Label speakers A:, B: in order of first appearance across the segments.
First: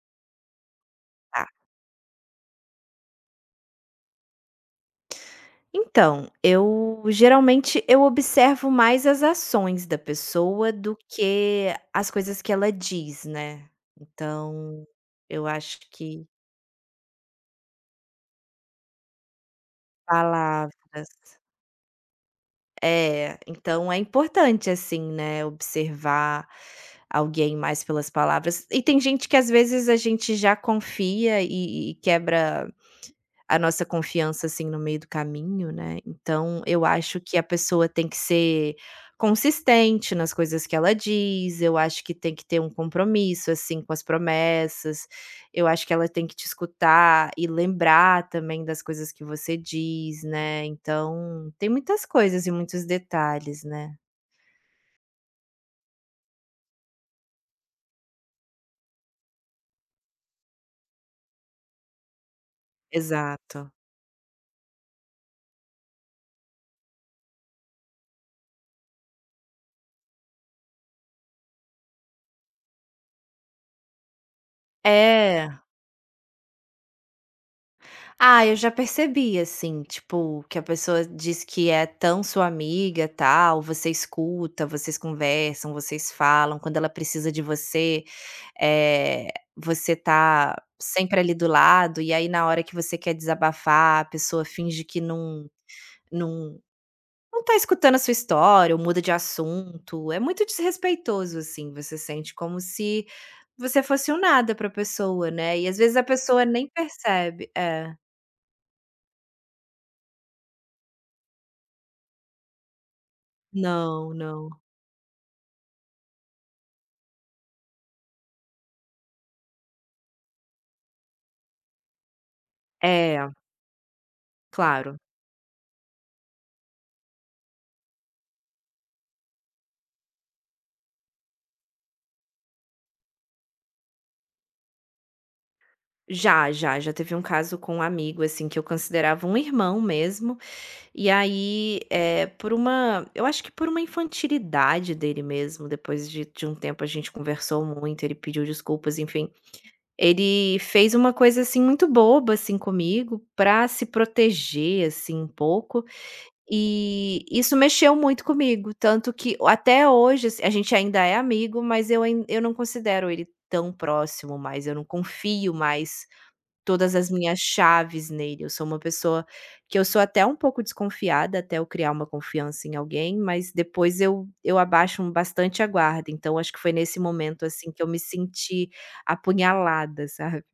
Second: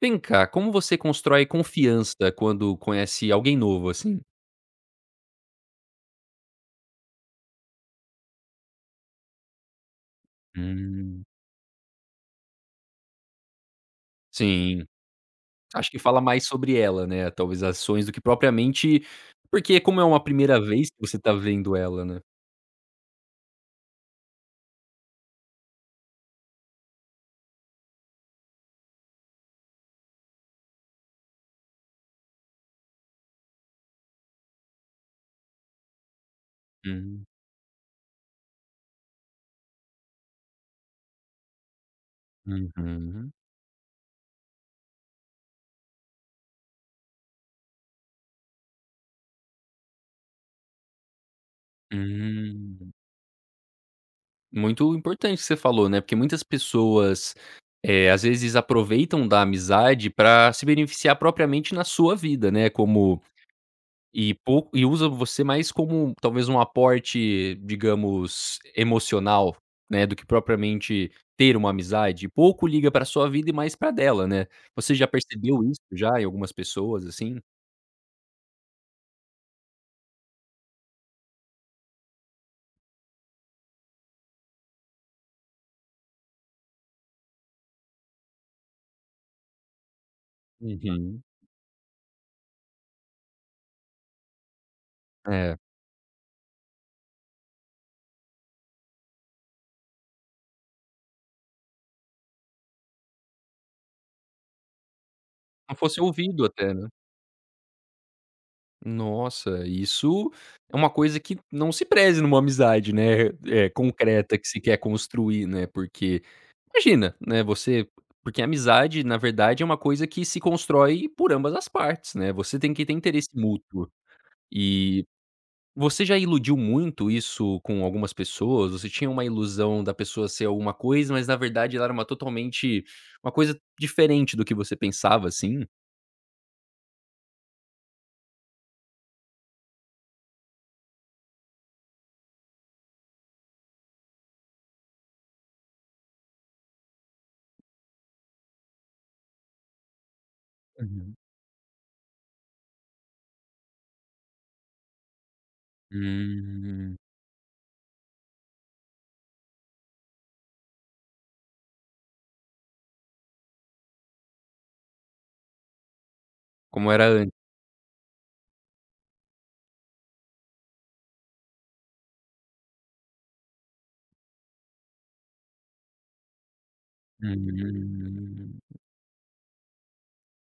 A: Vem cá, como você constrói
B: Tá.
A: confiança quando conhece alguém novo, assim?
B: Então, eu geralmente eu observo mais as ações da pessoa do
A: Hum.
B: que as coisas que ela diz, né.
A: Sim,
B: Então, eu acho
A: acho que fala
B: que
A: mais sobre ela, né, talvez ações do que propriamente, porque como é uma primeira vez que você tá
B: palavras
A: vendo ela, né.
B: então é importante, assim, né, observar alguém mais pelas palavras. E tem gente que às vezes a gente já confia e quebra a nossa confiança, assim, no meio do caminho, né, então eu acho
A: Hum,
B: que a pessoa tem que ser consistente nas coisas que ela diz, eu acho que tem que ter um
A: uhum,
B: compromisso, assim, com as promessas, eu acho que ela tem que te escutar e lembrar também das coisas que você diz, né, então tem muitas coisas e muitos
A: hum.
B: detalhes, né.
A: Muito importante o que você falou, né, porque muitas pessoas, às vezes aproveitam da amizade pra se beneficiar propriamente na sua vida, né, como
B: Exato.
A: e usa você mais como talvez um aporte, digamos, emocional, né, do que propriamente ter uma amizade, pouco liga pra sua vida e mais pra dela, né. Você já
B: É.
A: percebeu isso já em algumas pessoas, assim?
B: Ah, eu já percebi, assim, tipo, que a pessoa diz que é tão sua amiga, tal, você escuta, vocês conversam, vocês falam, quando ela precisa de você, eh, você tá sempre
A: Uhum.
B: ali do lado, e aí na hora que você quer desabafar, a pessoa finge que não
A: É,
B: não não tá escutando a sua história, ou muda de assunto, é muito desrespeitoso, assim, você sente como se você fosse um nada pra pessoa, né, e
A: não
B: às vezes
A: fosse
B: a
A: ouvido
B: pessoa nem
A: até, né.
B: percebe. É.
A: Nossa, isso é uma coisa que não se preze numa amizade, né, é
B: Não,
A: concreta que
B: não.
A: se quer construir, né, porque imagina, né, você, porque a amizade, na verdade, é uma coisa que se constrói por ambas as partes, né, você tem que ter interesse
B: É,
A: mútuo.
B: claro.
A: E você já iludiu muito isso com algumas pessoas? Você tinha uma ilusão da pessoa ser alguma coisa, mas na verdade ela era uma totalmente uma coisa diferente do que você pensava, assim?
B: Já, já, já teve um caso com um amigo, assim, que eu considerava um irmão mesmo, e aí, é por uma eu acho que por uma infantilidade dele mesmo, depois de um tempo a gente conversou muito, ele pediu desculpas, enfim. Ele fez uma
A: Uhum.
B: coisa, assim, muito boba, assim, comigo pra se proteger, assim, um pouco.
A: Hum,
B: E isso mexeu muito comigo, tanto que até hoje, assim, a gente ainda é amigo, mas eu não considero ele tão próximo mais, eu não confio mais
A: como
B: todas
A: era.
B: as minhas chaves nele. Eu sou uma pessoa que eu sou até um pouco desconfiada, até eu criar uma confiança em alguém, mas depois eu abaixo um bastante a guarda. Então acho que foi nesse
A: Hum.
B: momento, assim, que eu me senti apunhalada, sabe.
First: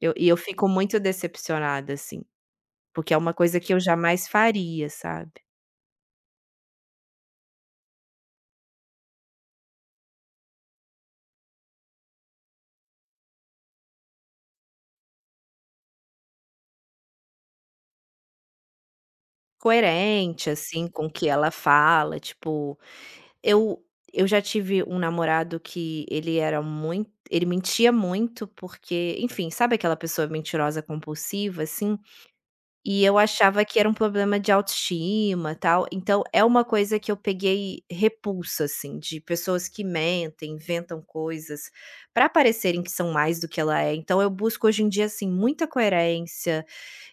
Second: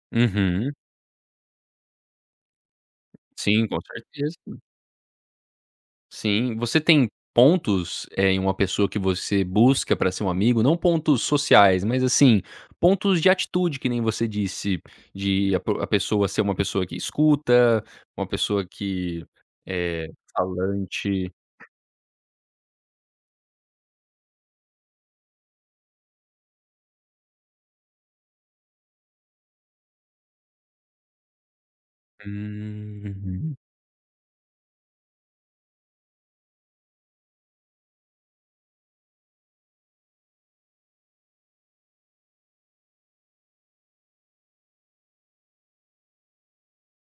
B: Eu e eu fico
A: Uhum.
B: muito decepcionada, assim, porque é uma coisa
A: Sim,
B: que
A: com
B: eu jamais
A: certeza.
B: faria, sabe.
A: Sim. Você tem pontos, em uma pessoa que você busca para ser um amigo, não pontos sociais, mas assim, pontos de atitude que nem você disse, de a pessoa ser uma pessoa que escuta, uma pessoa que é
B: Coerente, assim, com o que
A: falante.
B: ela fala, tipo, eu eu já tive um namorado que ele era muito ele mentia muito porque, enfim, sabe aquela pessoa mentirosa compulsiva, assim? E eu
A: Hum.
B: achava que era um problema de autoestima, tal. Então é uma coisa que eu peguei repulsa, assim, de pessoas que mentem, inventam coisas para parecerem que são mais do que ela é. Então eu busco hoje em dia, assim, muita coerência.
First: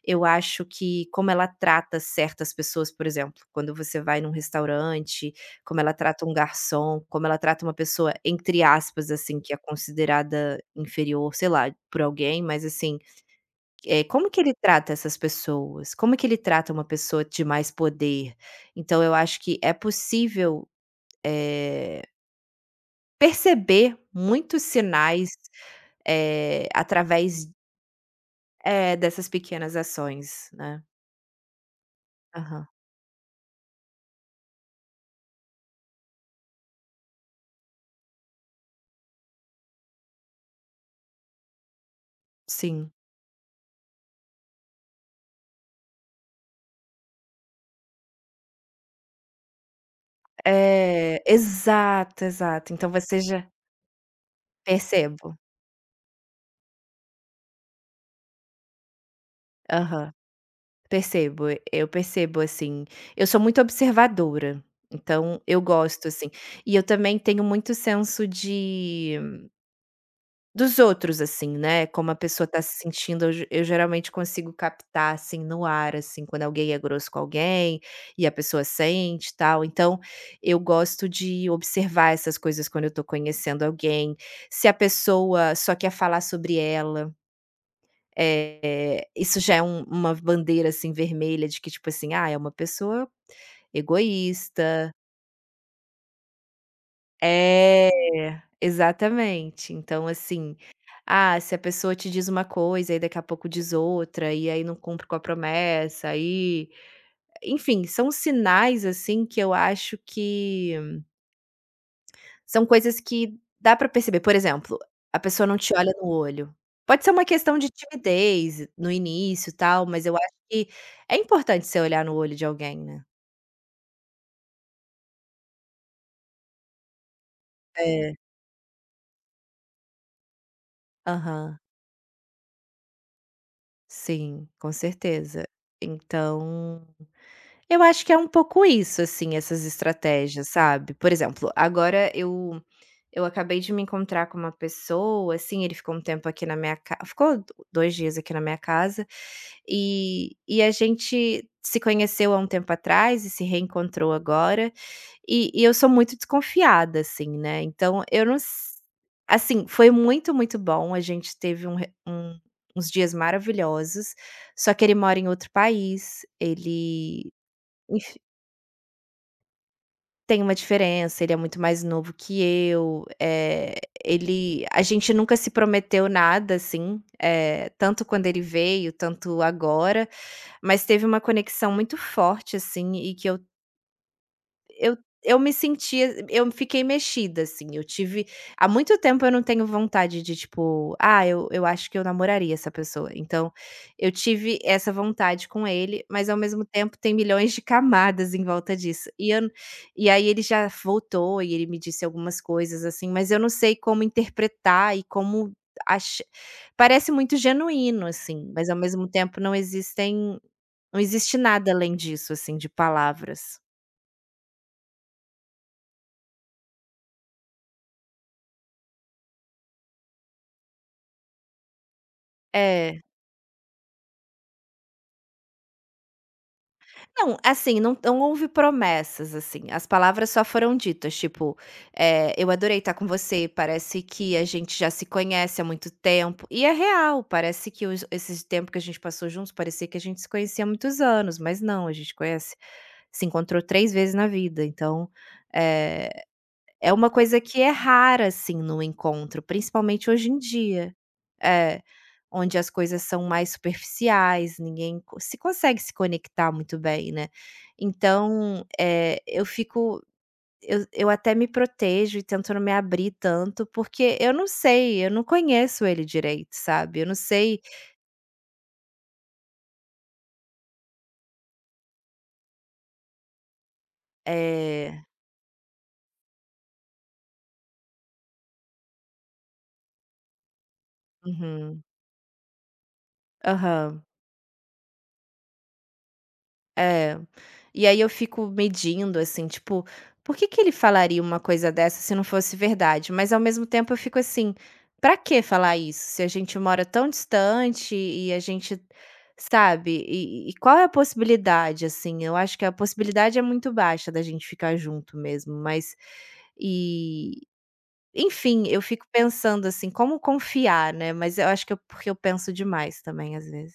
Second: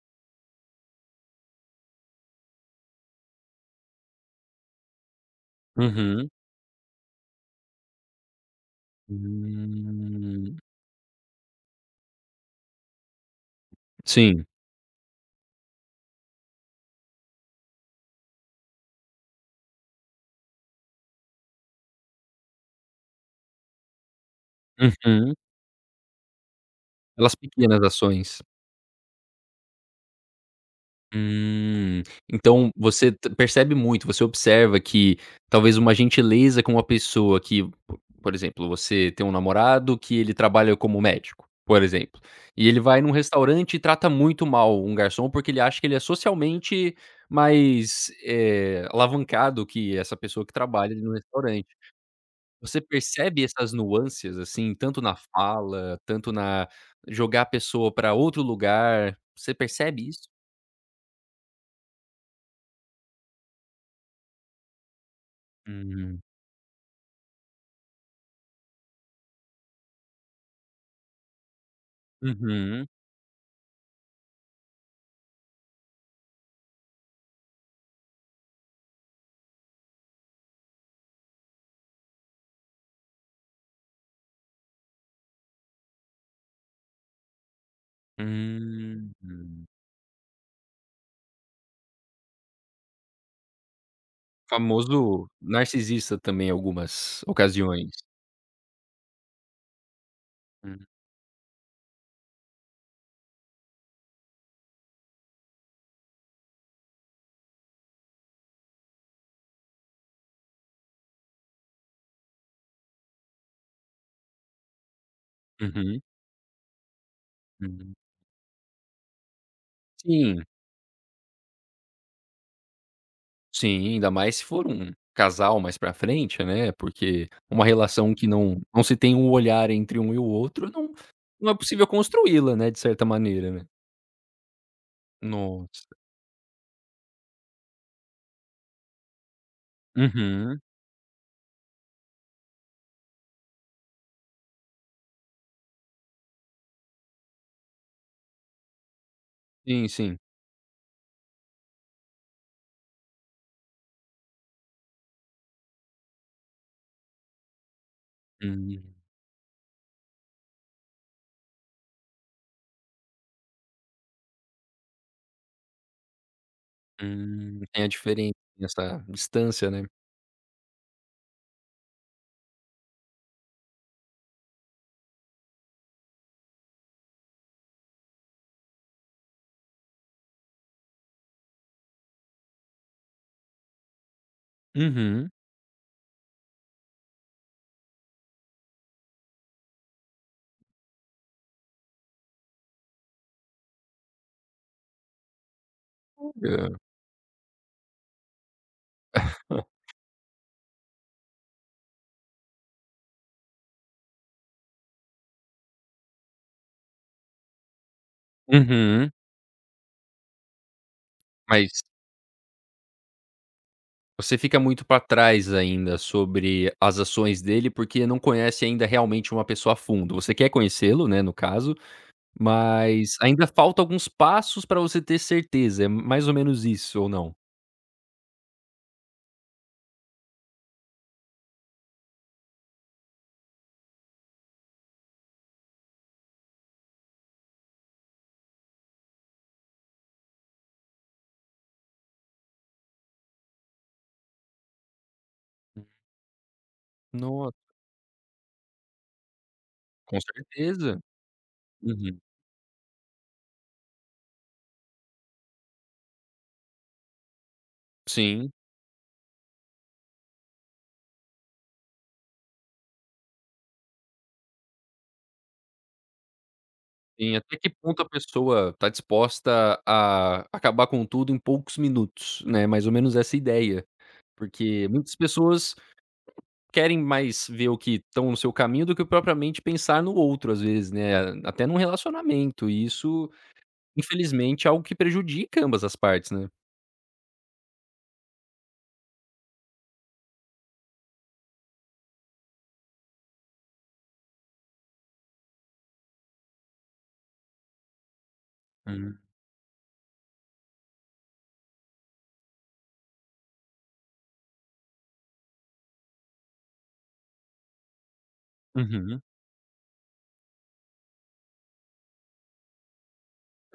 B: Eu acho que como ela trata certas pessoas, por exemplo, quando você vai num restaurante, como ela trata
A: Uhum.
B: um garçom, como ela trata uma pessoa, entre aspas, assim, que é
A: Hum.
B: considerada inferior, sei lá, por alguém, mas assim, é como que
A: Sim.
B: ele trata essas pessoas? Como que ele trata uma pessoa de mais poder? Então eu acho que é possível, eh, perceber muitos sinais,
A: Uhum. Pelas
B: através
A: pequenas ações.
B: é, dessas pequenas ações, né.
A: Hum,
B: Aham,
A: então você t percebe muito, você observa que talvez uma gentileza com uma pessoa que, po por exemplo, você tem um namorado que ele trabalha como médico, por exemplo, e ele
B: sim.
A: vai num restaurante e trata muito mal um garçom, porque ele acha que ele é socialmente mais, alavancado que essa pessoa que trabalha ali no
B: É,
A: restaurante.
B: exato, exato.
A: Você
B: Então você
A: percebe
B: já
A: essas nuances, assim, tanto na
B: percebo.
A: fala, tanto na jogar a pessoa para outro lugar, você percebe
B: Aham,
A: isso?
B: percebo. Eu percebo, assim, eu sou muito observadora, então eu gosto,
A: Hum.
B: assim. E eu também tenho muito senso de dos outros, assim, né, como a pessoa tá se
A: Uhum.
B: sentindo, eu geralmente consigo captar, assim, no ar, assim, quando alguém é grosso com alguém, e a pessoa sente e tal. Então, eu gosto de observar essas coisas quando eu tô conhecendo alguém. Se a pessoa só quer falar sobre ela, é
A: Hum.
B: isso já é uma bandeira, assim, vermelha de que, tipo assim, ah, é uma pessoa egoísta.
A: Famoso narcisista também em algumas
B: É,
A: ocasiões.
B: exatamente. Então, assim,
A: Hum.
B: ah, se a pessoa te diz uma coisa e daqui a pouco diz outra, e aí não cumpre com a promessa, aí enfim, são sinais, assim, que eu acho que são coisas que dá pra perceber. Por exemplo, a pessoa não te olha
A: Uhum,
B: no olho. Pode ser uma questão de
A: uhum.
B: timidez no início, e tal, mas eu acho
A: Sim,
B: que é importante você olhar no olho de alguém, né.
A: sim, ainda mais se for um casal mais pra frente, né, porque uma
B: É.
A: relação que não se tem um olhar entre um e o outro não é
B: Aham.
A: possível construí-la, né, de certa maneira, né.
B: Sim, com certeza.
A: Nossa.
B: Então eu acho que é um pouco isso, assim, essas estratégias,
A: Uhum.
B: sabe. Por exemplo, agora eu acabei de me encontrar com uma pessoa, assim, ele ficou um tempo aqui na minha casa, ficou do 2 dias aqui na minha casa,
A: Sim, sim.
B: e a gente se conheceu há um tempo atrás e se reencontrou agora, e eu sou muito desconfiada, assim, né, então eu não s
A: Hum,
B: assim, foi muito, muito bom, a gente teve um re um uns dias maravilhosos, só que ele mora em outro país, ele
A: Tem a
B: Enf
A: diferença, essa distância, né.
B: Tem uma diferença, ele é muito mais novo que eu, ele a gente nunca se prometeu nada, assim, tanto quando ele veio, tanto agora, mas teve uma conexão muito forte, assim, e que Eu
A: Uhum.
B: eu me sentia eu fiquei mexida, assim, eu tive há muito tempo eu não tenho vontade de tipo: "Ah, eu acho que eu namoraria essa pessoa". Então, eu tive essa vontade com ele, mas ao mesmo
A: Olha.
B: tempo tem milhões de camadas em volta disso. E eu e aí ele já voltou e ele me disse algumas coisas, assim, mas eu não sei como interpretar e como ach Parece muito genuíno, assim, mas ao mesmo
A: Uhum.
B: tempo não existe
A: Mas
B: nada além disso, assim, de palavras.
A: você fica muito para trás ainda sobre as ações dele, porque não conhece ainda realmente uma pessoa a fundo. Você quer conhecê-lo, né, no caso,
B: É.
A: mas ainda falta alguns passos para você ter certeza. É mais ou menos isso ou não?
B: Não, assim, não houve promessas, assim, as palavras só foram ditas, tipo, "Eu adorei estar com você, parece que a gente já se conhece há muito tempo", e é real, parece que os esses tempo que a gente passou juntos, parecia que a gente se conhecia há muitos anos, mas não, a gente conhece se encontrou 3 vezes na vida, então, eh, é uma coisa
A: No
B: que é rara, assim, no encontro, principalmente
A: Com
B: hoje em dia.
A: certeza.
B: É.
A: Uhum.
B: Onde as coisas são mais superficiais, ninguém co se consegue se conectar muito bem, né.
A: Sim,
B: Então, eu fico eu até me protejo e tento não me abrir tanto, porque eu não sei, eu não conheço ele direito, sabe. Eu não
A: sim. Até
B: sei,
A: que ponto a pessoa está disposta a acabar com tudo em poucos minutos, né, mais ou menos essa ideia. Porque
B: eh
A: muitas pessoas querem mais ver o que estão no seu caminho do que propriamente pensar no outro, às vezes, né, até num
B: uhum.
A: relacionamento, e isso,
B: Aham.
A: infelizmente, é algo que prejudica ambas as partes, né.
B: É. E aí eu fico medindo, assim, tipo, por que que ele falaria uma coisa dessa se não fosse verdade? Mas ao mesmo tempo eu fico assim, pra que falar isso? Se a gente mora tão distante e a gente,
A: Hum,
B: sabe? E qual é a possibilidade, assim? Eu acho que a possibilidade é muito baixa da gente ficar junto mesmo, mas. E, enfim, eu fico
A: uhum.
B: pensando assim, como confiar, né? Mas eu acho que eu, porque eu penso demais também, às vezes.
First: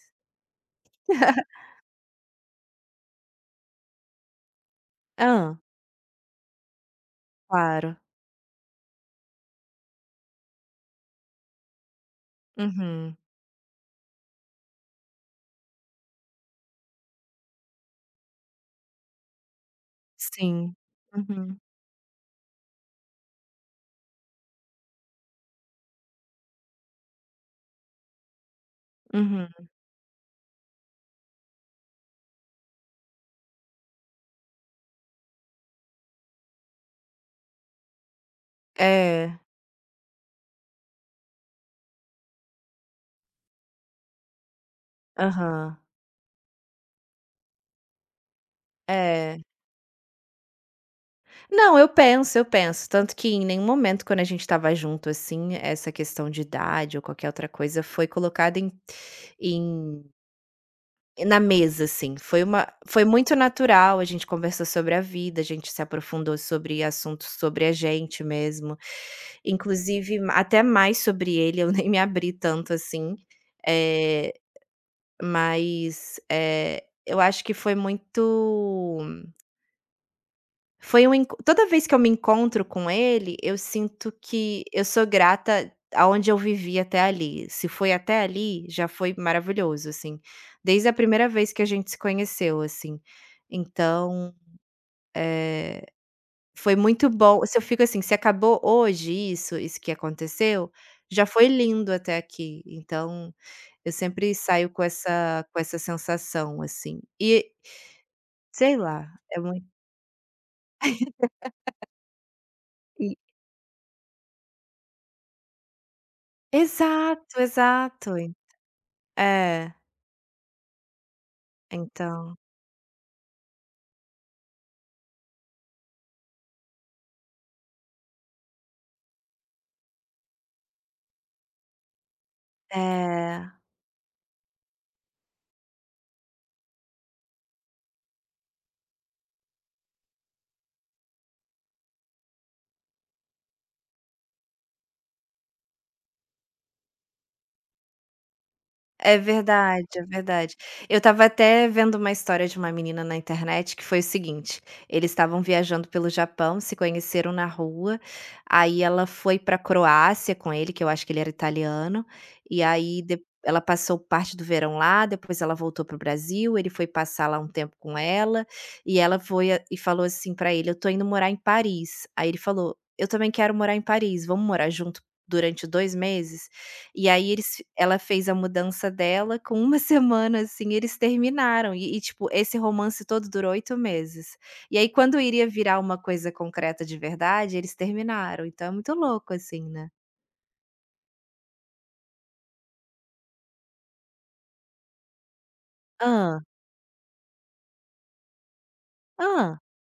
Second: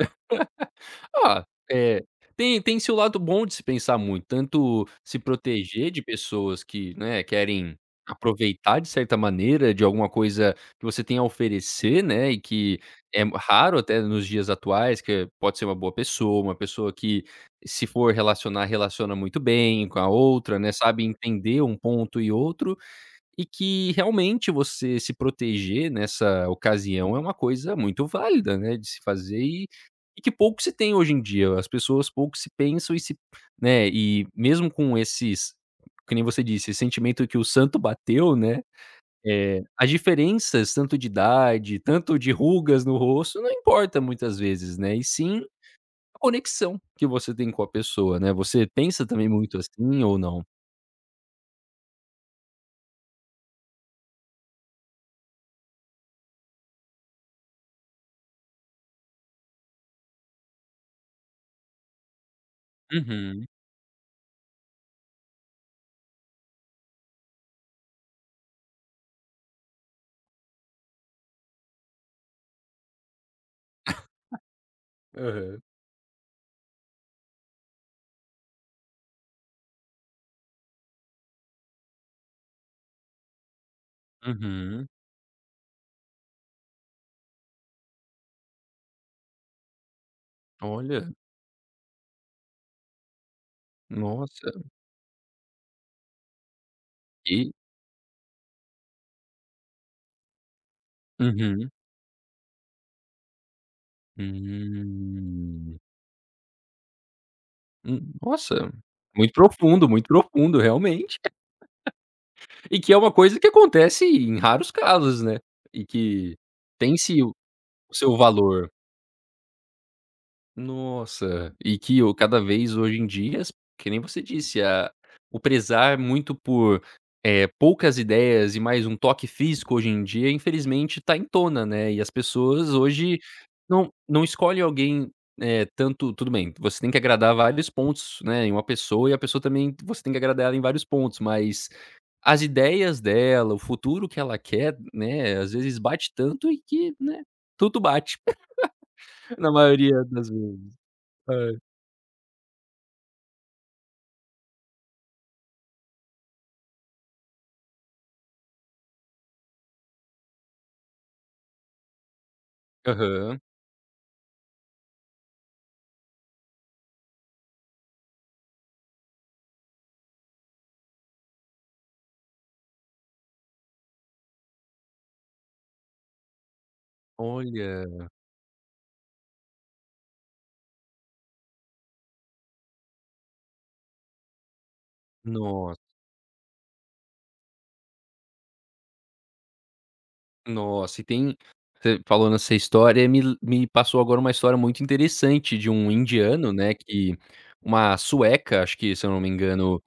A: Ah, é, tem seu lado bom de se pensar muito, tanto se
B: Ah,
A: proteger de pessoas que, né, querem
B: claro.
A: aproveitar de certa maneira de alguma coisa que você tem a oferecer, né, e que
B: Uhum.
A: é raro até nos dias atuais, que pode ser uma boa pessoa, uma pessoa que, se for relacionar, relaciona muito bem com a outra, né,
B: Sim.
A: sabe
B: Uhum,
A: entender um ponto e outro. E que realmente você se proteger nessa ocasião é uma coisa muito válida, né, de se fazer
B: uhum.
A: e que pouco se tem hoje em dia. As pessoas pouco se pensam e se, né, e mesmo com esses, que nem você disse, esse sentimento que o santo bateu, né,
B: É.
A: é as diferenças tanto de idade, tanto de rugas no rosto, não importa muitas vezes, né, e sim
B: Aham.
A: a conexão que você tem com a pessoa, né. Você pensa também
B: É.
A: muito assim ou não?
B: Não, eu penso, eu penso. Tanto que em nenhum momento quando a gente estava junto, assim, essa questão de idade ou qualquer outra coisa foi colocada em na mesa, assim. Foi muito
A: Uhum.
B: natural, a gente conversou sobre a vida, a gente se aprofundou sobre assuntos sobre a gente mesmo. Inclusive até mais sobre ele, eu nem me abri tanto assim. Eh
A: Aham.
B: Mas eu acho que foi muito foi um enco toda vez que eu me encontro com ele, eu sinto que eu
A: Uhum.
B: sou grata aonde eu vivi até ali. Se foi até ali, já foi maravilhoso, assim, desde a
A: Olha.
B: primeira vez que a gente se conheceu, assim. Então,
A: Nossa,
B: eh, foi muito bom
A: e
B: se eu fico assim: "Se acabou hoje isso, isso que aconteceu, já foi
A: uhum.
B: lindo até aqui". Então, eu sempre saio com essa com
A: Hum.
B: essa sensação, assim. E
A: Nossa,
B: sei lá, é muito
A: muito profundo, realmente. E que é uma
B: e
A: coisa que acontece em raros casos, né, e que tem sim o
B: exato,
A: o
B: exato.
A: seu valor.
B: É,
A: Nossa, e que o
B: então,
A: cada vez hoje em dia, que nem você disse, a o prezar muito por, poucas ideias e mais um toque físico hoje em dia, infelizmente tá em tona, né, e as pessoas hoje
B: é.
A: não escolhem alguém, tanto tudo bem, você tem que agradar vários pontos, né, em uma pessoa e a pessoa também você tem que agradar ela em vários pontos, mas as ideias dela, o futuro que ela quer, né, às vezes bate tanto e que, né, tudo bate
B: É
A: na
B: verdade, é
A: maioria das
B: verdade.
A: vezes.
B: Eu estava até vendo uma história de uma menina na internet que foi o seguinte: eles estavam viajando pelo Japão, se conheceram na rua, aí ela foi pra Croácia com ele, que eu acho que ele era italiano, e aí de
A: Aham.
B: ela passou parte do verão lá, depois ela voltou pro Brasil, ele foi passar lá um tempo com ela, e ela foi a e falou assim pra ele: "Eu tô indo morar em Paris". Aí ele falou: "Eu também quero morar em Paris, vamos morar junto durante 2 meses?". E aí eles ela
A: Olha,
B: fez a mudança dela, com uma semana, assim, eles terminaram e, tipo, esse romance todo durou 8 meses. E aí quando iria virar
A: nossa,
B: uma coisa concreta de verdade, eles terminaram, então é muito louco, assim, né.
A: nossa, e tem você falando essa história me passou agora uma história muito interessante de um
B: Hã,
A: indiano, né, que uma sueca, acho que, se eu não me
B: hã,
A: engano,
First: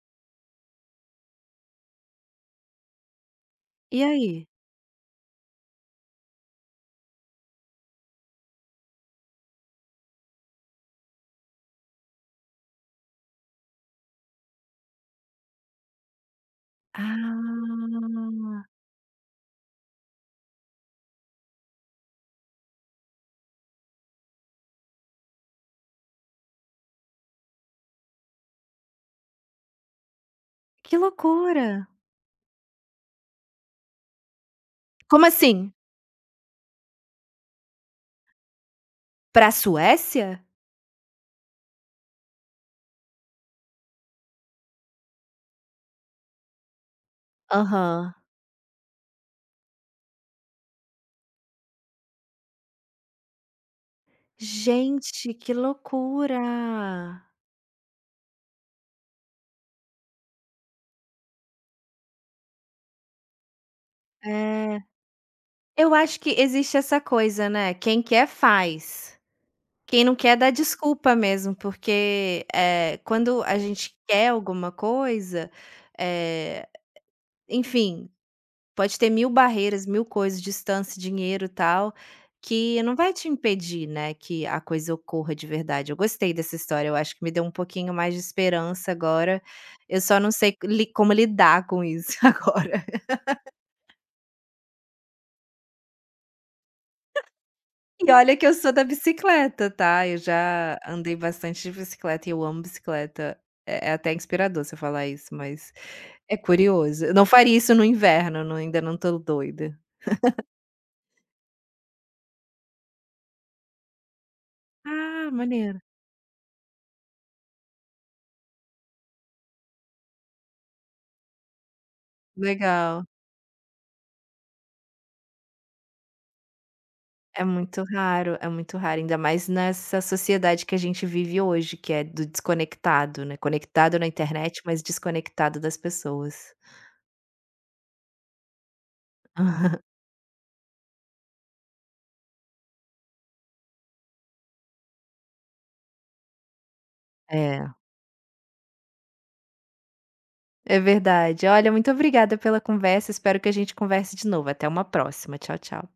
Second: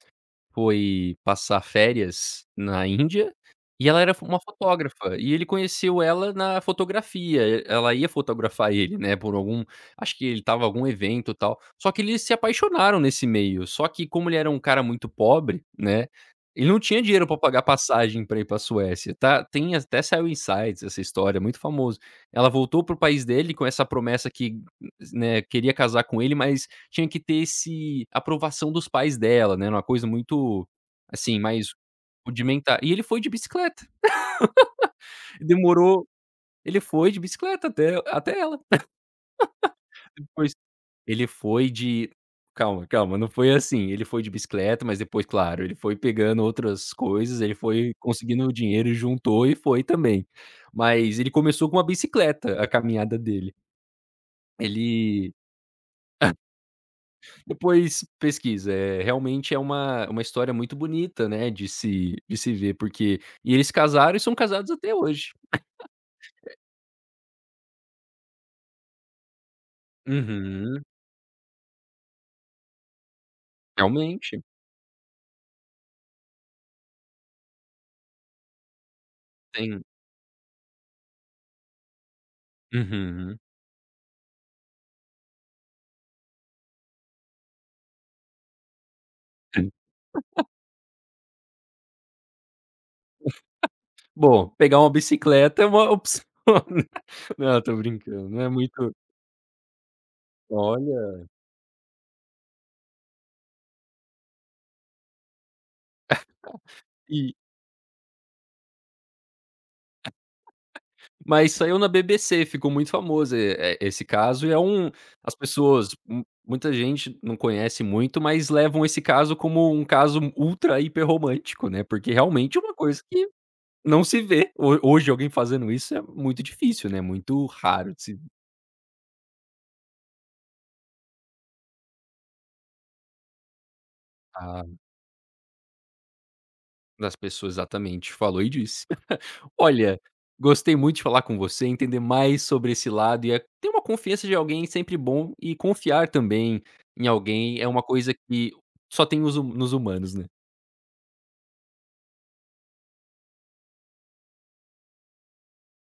A: foi passar férias na Índia, e ela
B: e
A: era uma
B: aí?
A: fotógrafa, e ele conheceu ela na fotografia, e ela ia fotografar ele, né, por algum, acho que ele estava algum evento, e tal. Só que eles se apaixonaram nesse meio, só que como ele era um cara muito pobre, né, ele não tinha dinheiro para pagar passagem para ir para
B: Ah,
A: Suécia, tá, tem até saiu insights essa história, muito famoso. Ela voltou pro país dele com essa promessa que, né, queria casar com ele, mas tinha que ter esse aprovação dos pais dela, né, era uma coisa muito,
B: que
A: assim,
B: loucura.
A: mais rudimentar. E ele foi de bicicleta,
B: Como assim?
A: demorou, ele foi de bicicleta até ela,
B: Pra Suécia?
A: depois ele foi de calma, calma, não foi assim, ele foi de bicicleta, mas depois, claro, ele foi pegando outras coisas, ele foi
B: Aham.
A: conseguindo o dinheiro e juntou e foi também. Mas ele começou com uma bicicleta, a caminhada dele. Ele
B: Gente, que loucura.
A: depois pesquisa, é realmente é uma história muito bonita, né, de se ver, porque e eles casaram e são casados
B: É,
A: até hoje.
B: eu acho que existe essa coisa, né, quem quer faz. Quem não quer dá
A: Uhum,
B: desculpa mesmo, porque, quando a gente quer
A: realmente,
B: alguma coisa, eh, enfim, pode ter 1000
A: tem.
B: barreiras, 1000 coisas, distância, dinheiro, e tal, que não vai te
A: Uhum.
B: impedir, né, que a coisa ocorra de verdade. Eu gostei dessa história, eu acho que me deu um pouquinho mais de esperança agora, eu só não sei li como lidar com isso agora.
A: Bom, pegar uma bicicleta é uma opção, né. Não, tô
B: E
A: brincando,
B: olha
A: não
B: que
A: é
B: eu sou da
A: muito,
B: bicicleta, tá, eu já andei
A: olha,
B: bastante de bicicleta e eu amo bicicleta. É até inspirador você falar isso, mas é curioso. Eu não faria isso no inverno, não ainda não tô doida.
A: mas saiu na BBC, ficou muito famoso, esse caso e é um
B: Ah,
A: as
B: maneiro.
A: pessoas mu muita gente não conhece muito, mas levam esse caso como um caso ultra hiper romântico, né, porque realmente é uma coisa
B: Legal.
A: que não se vê. Ho Hoje alguém fazendo isso é muito difícil, né, muito raro de se,
B: É muito raro, ainda mais nessa sociedade que a gente vive hoje, que é do desconectado, né, conectado na internet,
A: ah,
B: mas desconectado das pessoas.
A: das pessoas exatamente falou e disse. Olha, gostei muito de falar com você, entender mais sobre esse lado, e a ter uma confiança de alguém é sempre bom e confiar também em alguém é
B: É,
A: uma coisa que só tem os nos humanos, né.
B: é verdade. Olha, muito obrigada pela conversa, espero que a gente converse de novo. Até uma próxima. Tchau, tchau.